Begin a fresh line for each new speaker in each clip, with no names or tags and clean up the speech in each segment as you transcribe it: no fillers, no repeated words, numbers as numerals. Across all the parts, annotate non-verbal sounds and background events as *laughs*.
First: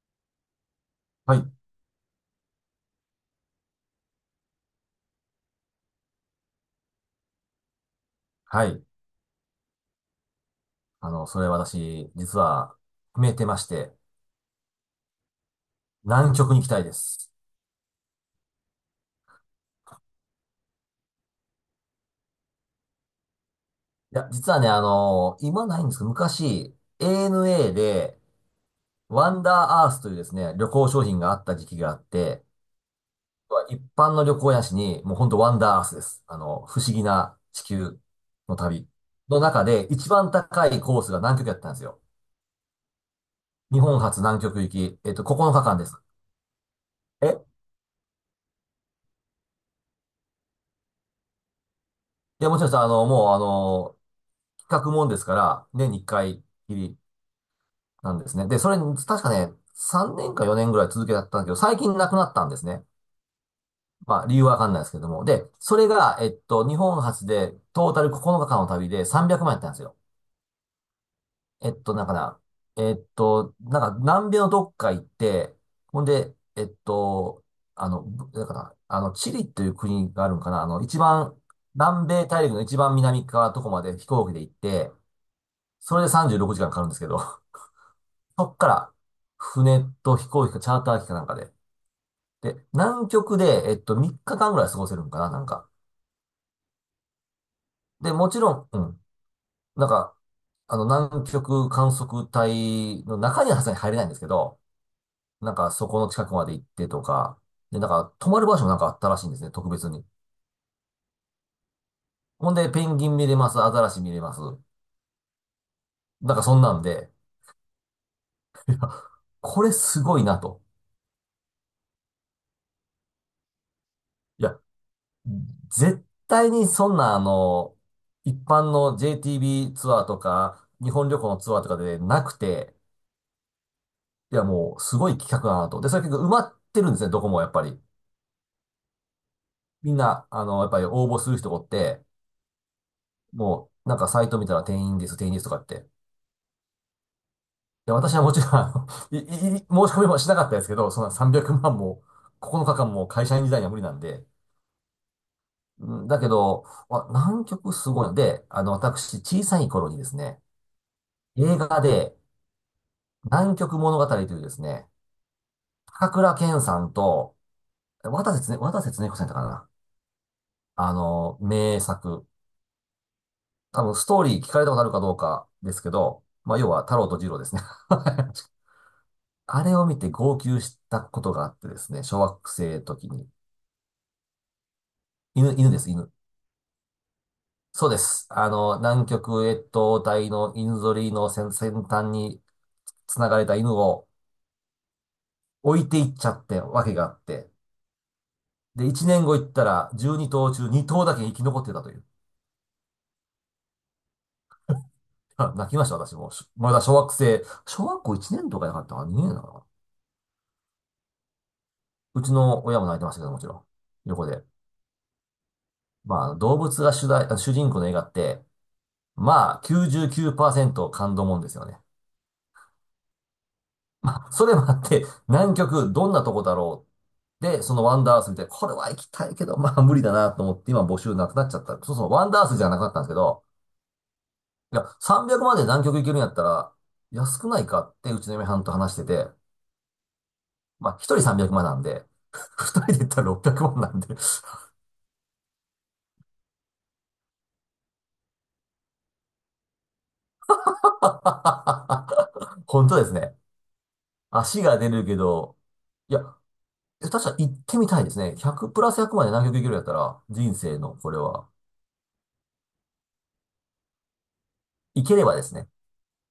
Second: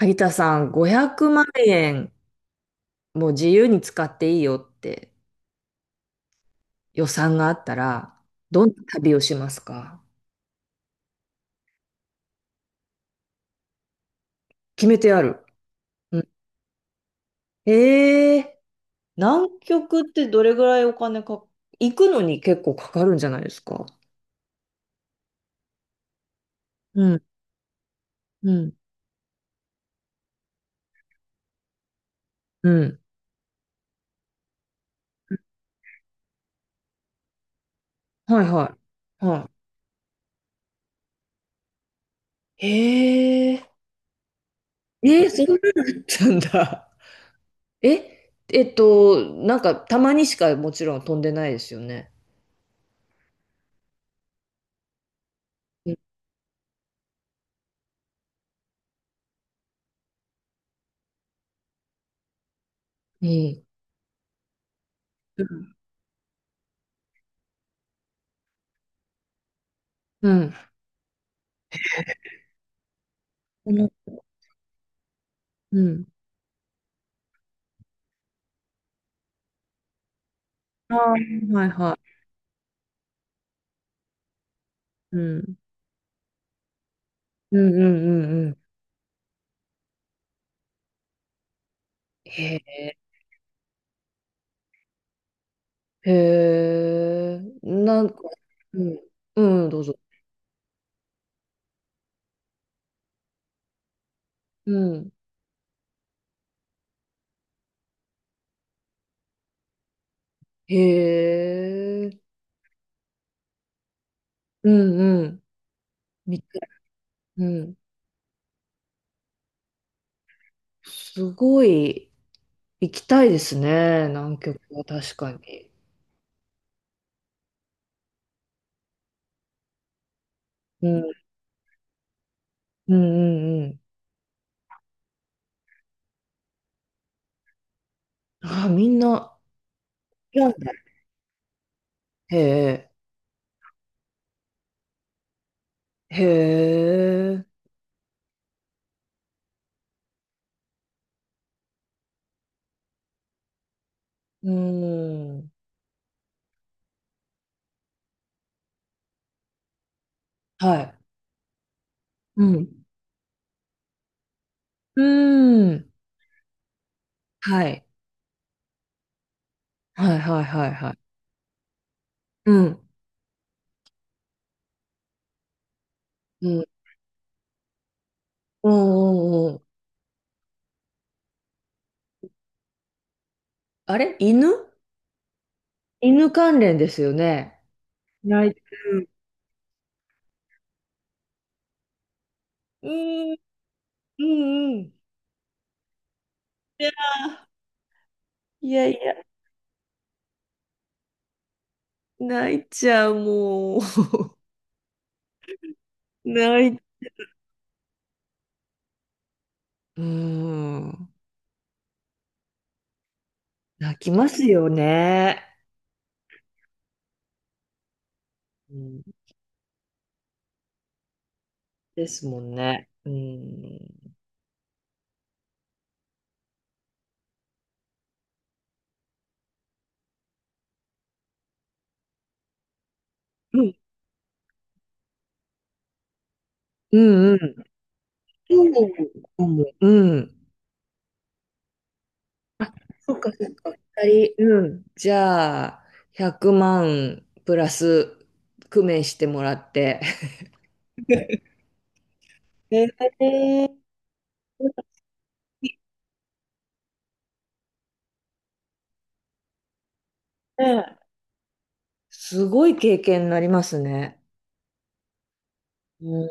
萩田さん、500
は
万
い。
円もう自由に使っていいよって予算があったら、ど
は
ん
い。
な旅をしますか？
それ私、実は、決めてまして、
決めてある。うん。
南極に行きたいです。
えー、南極ってどれぐらいお金か、行くのに結構かかるんじゃないですか？
いや、実はね、今ないんですけど、昔、
うん、
ANA で、
うん、
ワンダーアースというですね、旅行商品があった時期があって、
うん。
一般の旅行やしに、もうほんとワンダーアースです。不思議な地球
はい
の
は
旅
い。
の
は
中で、一番高いコースが南極やったんですよ。
い。え
日本初南極行き、
ー、えー、そ
9
んなのあ
日間
っ
です。
たんだ。
え
なんかたまにしかもちろん飛んでないですよね。
いや、もちろんさ、あの、もう、あの、企画もんですから、
う
年
ん。
に1回きり、なんですね。で、それ、確かね、3年か4年ぐらい続けたんだけど、最近亡くなったんですね。
うん。
まあ、理由はわかんないですけども。で、それが、日本初で、トータル9日間の旅で300万円やったんですよ。
う
えっと、なんかな、えっと、なんか、
ん。
南米のどっか行って、
う
ほん
ん。
で、えっと、あの、ぶなんかな、あの、チリっていう国があるんかな、
あ
一
あ、
番、
はいは
南米大陸の一番南側のとこまで飛行機で行って、
い。うん。
それで36時間かんかかるんですけど、
うんうんう
*laughs* そ
んう
っ
ん。
から、船と飛行機かチャーター機かなんかで、
へ
で、
え。
南極で、3日間ぐらい過ごせるんかな、なんか。
へえ、なん
で、
か、
もちろん、う
うん、
ん。
うん、どう
なん
ぞ。
か、南極観測隊の中にはさすがに入れないんですけど、
うん。
なんか、そこの近くまで行ってとか、で、なんか、泊まる場所もなんかあったらしいんですね、特別に。
へえ、
ほんで、ペンギン見れます、アザラシ見れます。
うんうん。
なん
み
か、そ
たい。
んなんで、
うん。
これすごいなと。
すごい行きたいですね、南
い
極
や、
は確かに。
絶対にそんな、一般の JTB ツアーとか、
う
日本
ん、
旅行のツアーとかでなくて、
うんうんうん。
いや、もう、すごい企画だなと。で、それ結構埋まってるんですね、どこもやっぱり。
ああ、みんな、
みんな、
なん
やっ
だ。
ぱり応募する人がおって、
へえ、
もう、なんかサイト見たら定員です、定員ですとかって。
へえ、
いや、私はもちろん、あの、い、い、い申し込みもしなかったですけど、そんな300万も、9日間も会社員時代には無理なんで。
うん。
うんだけど、あ、南極すごいので、私、小さい頃にですね、
はい。
映画で、
うん。
南極物語というですね、
うん。
高倉健さんと、
はい。
渡瀬恒子さんだったかな。
はいはいはいはい。
名作。
うん。
多分ストーリー聞かれたことあるかどうかですけど、
う
まあ
ん、
要は太郎と二郎ですね。*laughs*
うんうんうん。
あれを見て号泣したことがあってですね、小学生の時に。
あれ、犬
犬。
犬関連ですよね。
そうです。
泣いて
南
る。
極越冬隊の犬ぞりの先端に
う
繋
ん、
がれた犬を
うんうん。
置いていっちゃってわけがあって。
いや
で、
いや、
1年後行ったら12頭中2頭だけ生き残ってたという。
泣いちゃう、もう。*laughs*
あ泣きました、私も。し
泣
ま
い、
だ小学生、小学校1年とかじゃなかったかな、年だかな、
うん。
うちの親も泣いてましたけど、もちろん。
泣き
横
ま
で。
すよね。
まあ、動物が主題、あ主人公の映画って、
うん、
まあ、99%感動もんですよね。*laughs*
ですもんね。うん。
まあ、それもあって、南極どんなとこだろう。で、そのワンダース見て、これは行きたいけど、まあ無理だなと思って、今募集なくなっちゃった。そうそう、ワンダースじゃなくなったんですけど、
うん
いや、300まで南極行けるんやったら、
うんう
安くない
ん。
かってうちの嫁はんと話してて、
うんうん。
まあ、一人300万なんで、
あ、
二人で行っ
そ
た
っ
ら
かそっ
600
か。
万なんで
二人。う
*laughs*
ん。じゃあ、100万プラス工面してもらって。*laughs* え
本当ですね。
え
足が出るけど、いや、え確か行ってみたいですね。100プラス100まで南極行けるんやったら、人生の
ね、
これは、
すごい経験になりますね。
行ければですね。
うん。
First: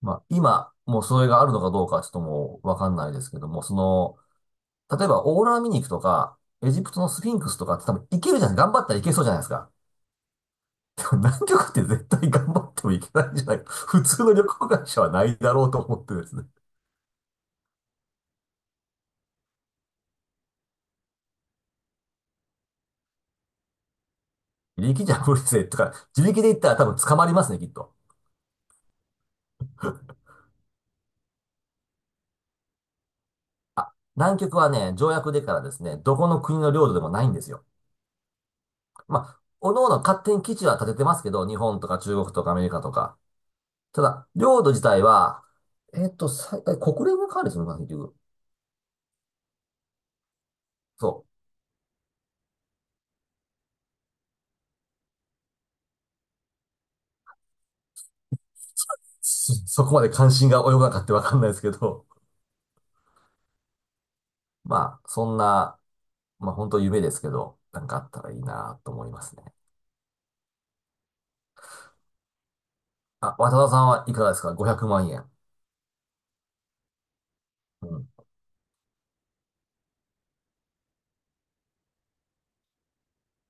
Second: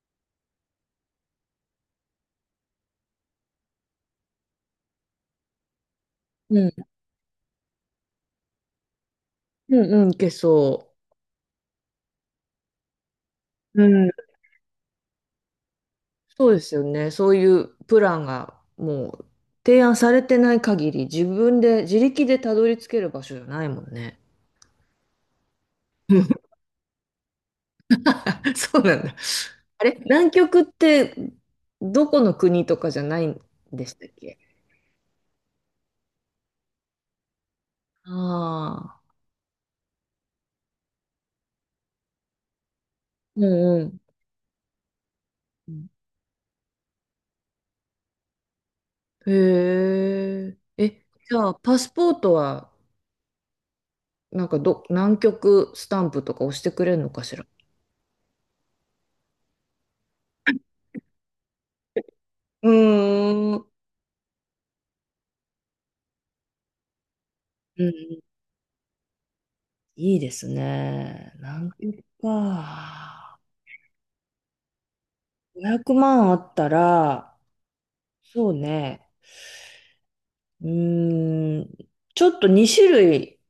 まあ、今、もうそれがあるのかどうかちょっともうわかんないですけども、その、例えばオーロラ見に行くとか、
う
エ
ん、
ジプトのスフィンクスとかって多分行けるじゃない頑張ったら行けそうじゃないですか。
うん、うん、いけそ
でも南極って絶対頑張っても行けないんじゃないか
う。う
普
ん、
通の旅行会社はないだろうと思ってですね。
そうですよね。そういうプランがもう提案されてない限り、自分で自力でたどり着ける場所じゃないもんね。
自力じゃ無理ぜとか、自力で行ったら多分捕まりますね、きっと。
*laughs* そうなんだ。あれ、南極ってどこの国とかじゃないんでしたっけ？
南極はね、条約でからですね、どこの国の領土でもないんですよ。
あ
まあ、おのおの勝手に基地は建ててますけど、日本とか中国とかアメリカとか。
あー、う
た
ん
だ、領土自体は、
うん。
最大国連が管理するのかな、結局。
へえ。え、
そう。
じゃあ、パスポートはなんか、南極スタンプとか押してくれるのかしら？
*laughs* そそこまで関心が及ばなかったわかんないですけど。
うーん。
*laughs* まあ、そんな、まあ本当夢ですけど、な
う
ん
ん、
かあったらいいなと思いますね。
いいですね。南極
あ、
か。
渡田さんはいかがですか？ 500 万円。
500万あったら、
うん。
そうね。うーん、ちょっと2種類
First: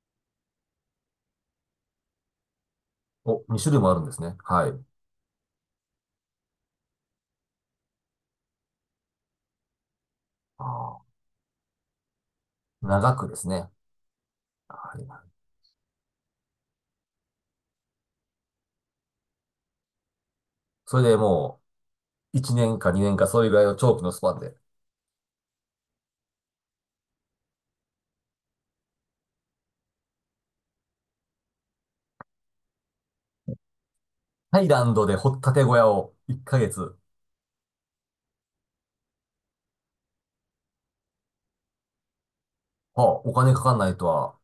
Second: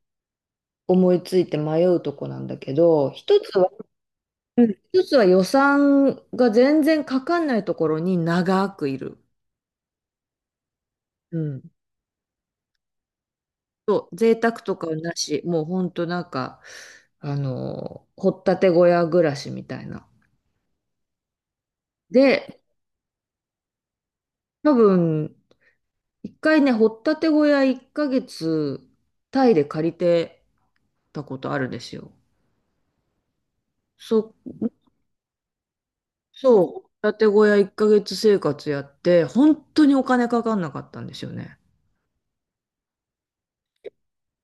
思いついて迷うとこなんだけど、一
お、
つは、
2種類もあるんですね。
う
は
ん。
い。
一つは予算が全然かかんないところに長くいる。
あ
うん。
ー長くですね。
そう、贅沢とかは
はい。
なし、もうほんとなんか、掘ったて小屋暮らしみたいな。
それでもう、1
で、
年か2年かそういうぐらいの長期のスパンで。
多分、一回ね、掘ったて小屋1ヶ月、タイで借りてたことあるんですよ。そ、
タイランドで掘ったて小屋を1
そう、
ヶ
掘っ
月。
たて小屋1ヶ月生活やって、本当にお金かかんなかったんですよね。
はあ、お金かかんないとは。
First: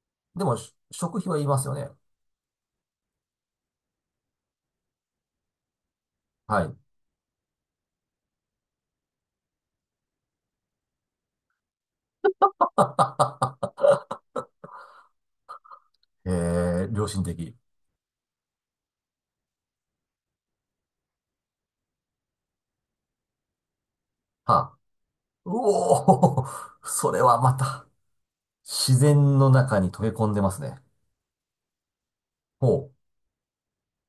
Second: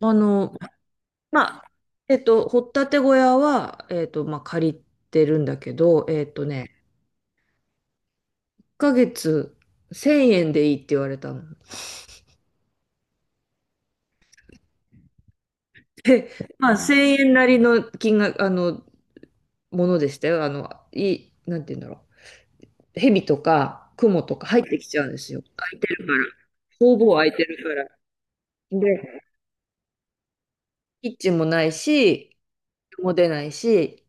あ
でも、
の、
し食費はいり
ま
ます
あ、
よね。
掘ったて小屋は、まあ、借りてるんだけど、
はい。
1ヶ月1000円でいいって言われたの。
*laughs*
え、
え
*laughs* まあ、
ー、良
1000
心
円な
的。
りの金額、ものでしたよ。なんて言うんだろう。蛇とか、クモとか入っ
は
て
あ。
きちゃうんですよ。
う
空いてるから。
おー、*laughs*
ほ
そ
ぼ
れ
空い
は
て
ま
るか
た、
ら。
自
で、
然の中に溶け込んでますね。
キッチンもないし、
ほ
人も出ないし、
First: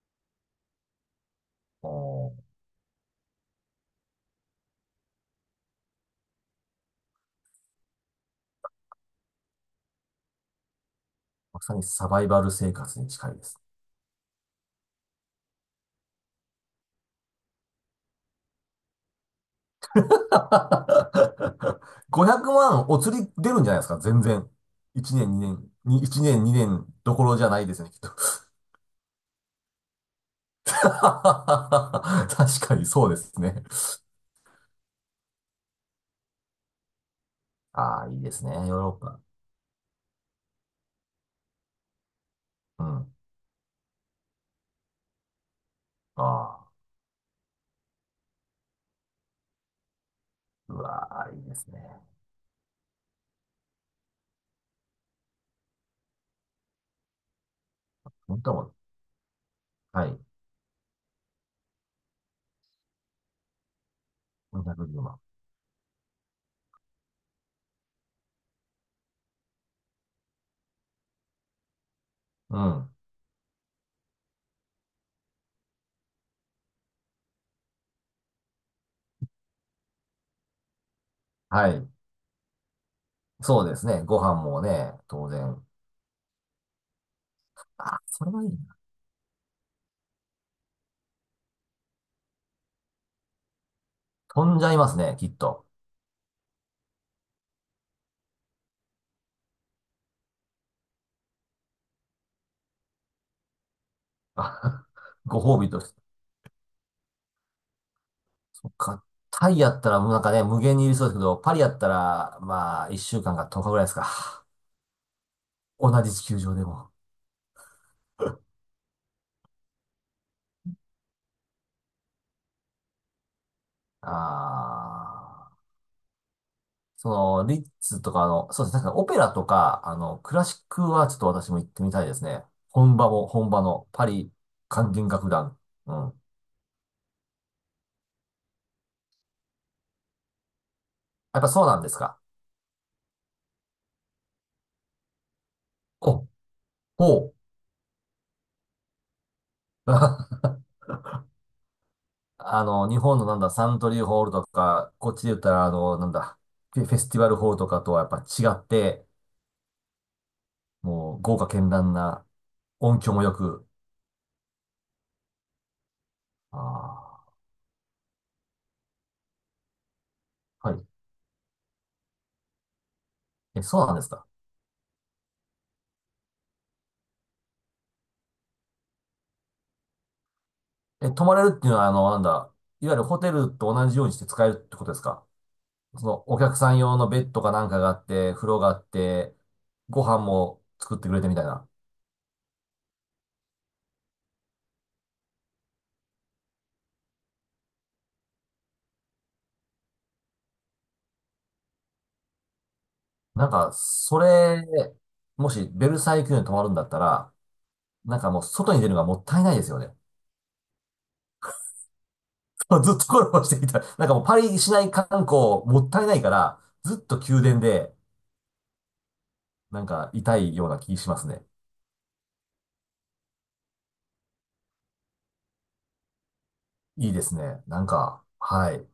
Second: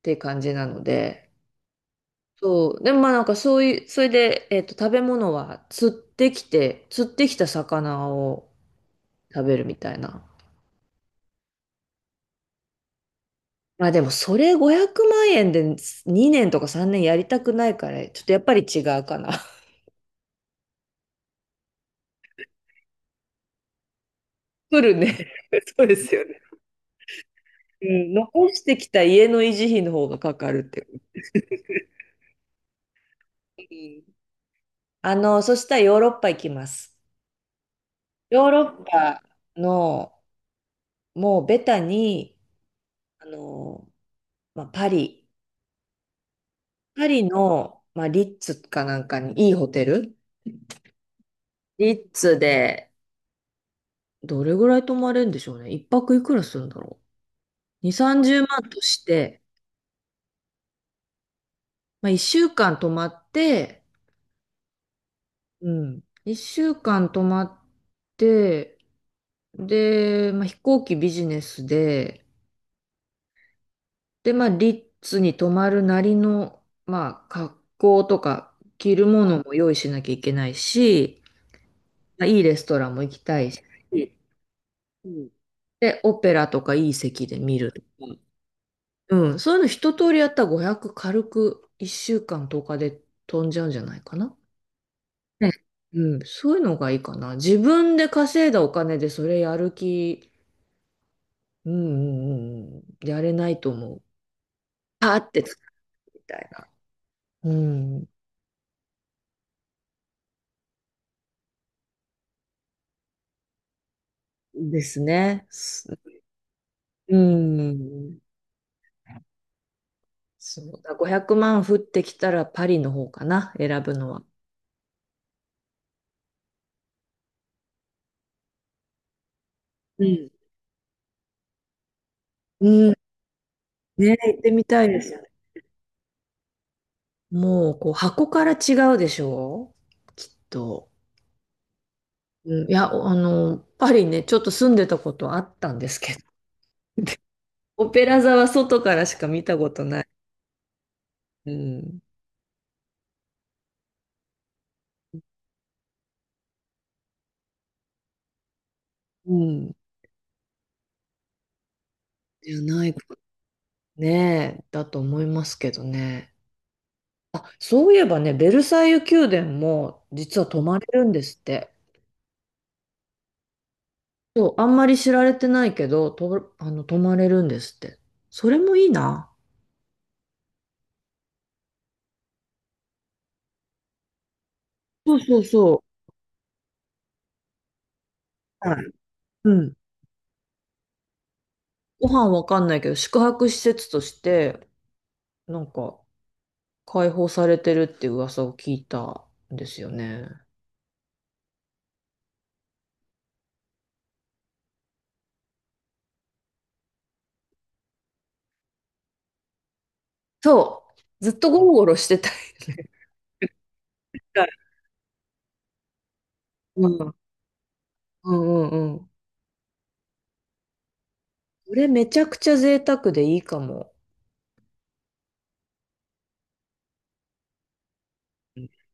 って感じなので。
う。おー、
そう。でもまあなんかそういう、それで、食べ物は釣ってきて、釣ってきた魚を食べるみたいな。
まさにサバイバル生活に近いです。
まあでもそれ500万円で2年とか3年やりたくないから、ちょっとやっぱり違うかな。
*laughs* 500万お釣り出るんじゃないですか、全然。
来る
1
ね。
年、2
*laughs*
年、
そうで
に
す
1
よね。
年、2年どころじゃないです
う
ね、きっと。
ん、
*laughs*
残してきた家の維持費の方がかかるって
確かにそうですね。
いう。うん。そしたらヨーロッパ行きます。
ああ、いいです
ヨー
ね。ヨ
ロ
ー
ッ
ロッパ。
パの、もうベタに、
うん。
あの、まあ、パリ、
ああ、
パリの、まあ、リッツかなんかにいいホテル、
うわあ、いいです
リ
ね。
ッツで、どれぐらい泊まれるんでしょうね。一泊いくらするんだろう。2、30
本当
万
も、
として、
はい。
まあ、1週間泊まって、
510万。
うん。1週間泊まって、で、まあ、飛行機ビジネスで、
うん。
で、まあ、リッツに泊まるなりの、まあ、格好とか着るものも用意しなきゃいけないし、
はい。
まあ、いいレストランも行きたいし、
そうですね。ご飯もね、
う
当
ん。
然。
で、オペラとかいい席で見るとか、
ああ、それはいいな。
うん、そういうの一通りやったら500軽く1週間とおかで飛んじゃうんじゃないかな。
飛んじゃいますね、きっ
ね。
と。
うん、そういうのがいいかな。自分で稼いだお金でそれやる気、うんうんうんうん、やれないと思う。
あ *laughs*
パーって
ご
使
褒美として。
うみたいな。うん、
そっか。タイやったら、もうなんかね、無限にいるそうですけど、パリやったら、まあ、1週間か10日ぐらいですか。
ですね。
同じ地球上でも。
うん。そう。だ500万降ってきたらパリの方かな、選ぶのは。
ああ。その、リッツとかの、そうですね、確かにオペラとか、
うん。
クラシックはちょっと私も行ってみたいですね。
うん。
本場も、本場のパ
ね、
リ
行ってみたい
管
で
弦
すよね。
楽団。うん。
もう、こう、箱から違うでしょうきっと。
やっぱそうなんですか。
うん、いや、パリね、ちょっと住んでたことあったんですけど。
お、ほ
オペラ座は外からしか見たこと
う。
ない。
*laughs*
うん。
日本のなんだ、サントリーホールとか、こっちで言ったら、あの、なんだ、フェフェスティバルホールとかとはやっぱ違って、
うん。
もう豪華絢爛な
じゃない
音
か
響も良く、
ね。だと思いますけどね。
ああ、
あ、そういえばね、ベルサイユ宮殿も実は泊
は
ま
い。
れるんですって。
え、そうなんですか。
そう、あんまり知られてないけど、と、あの、泊まれるんですって。それもいいな。
え、泊まれるっていうのは、あの、なんだ、いわゆるホテルと同じようにして使えるってことです
そう
か？
そうそ
そのお客さん用のベッドかなんかがあって、風呂が
う。
あ
は
っ
い。
て、
うん。
ご飯も作ってくれてみたいな。
ご飯わかんないけど、宿泊施設として、なんか、開放されてるっていう噂を聞いたんですよね。
なんか、それ、もしベルサイユ宮殿に泊まるんだったら、なんかもう外に出るのがもったいないですよね。
そう。ずっとゴロゴロしてたい
*laughs*
ね。
ずっとコラボしていた。なんかもうパリ
*laughs*
市内観光もったいないから、
う
ずっ
ん。
と宮殿で、
うんうんうん。
なんかいたいような気しますね。
これめちゃくちゃ贅沢でいいかも。
いいですね。なんか、はい。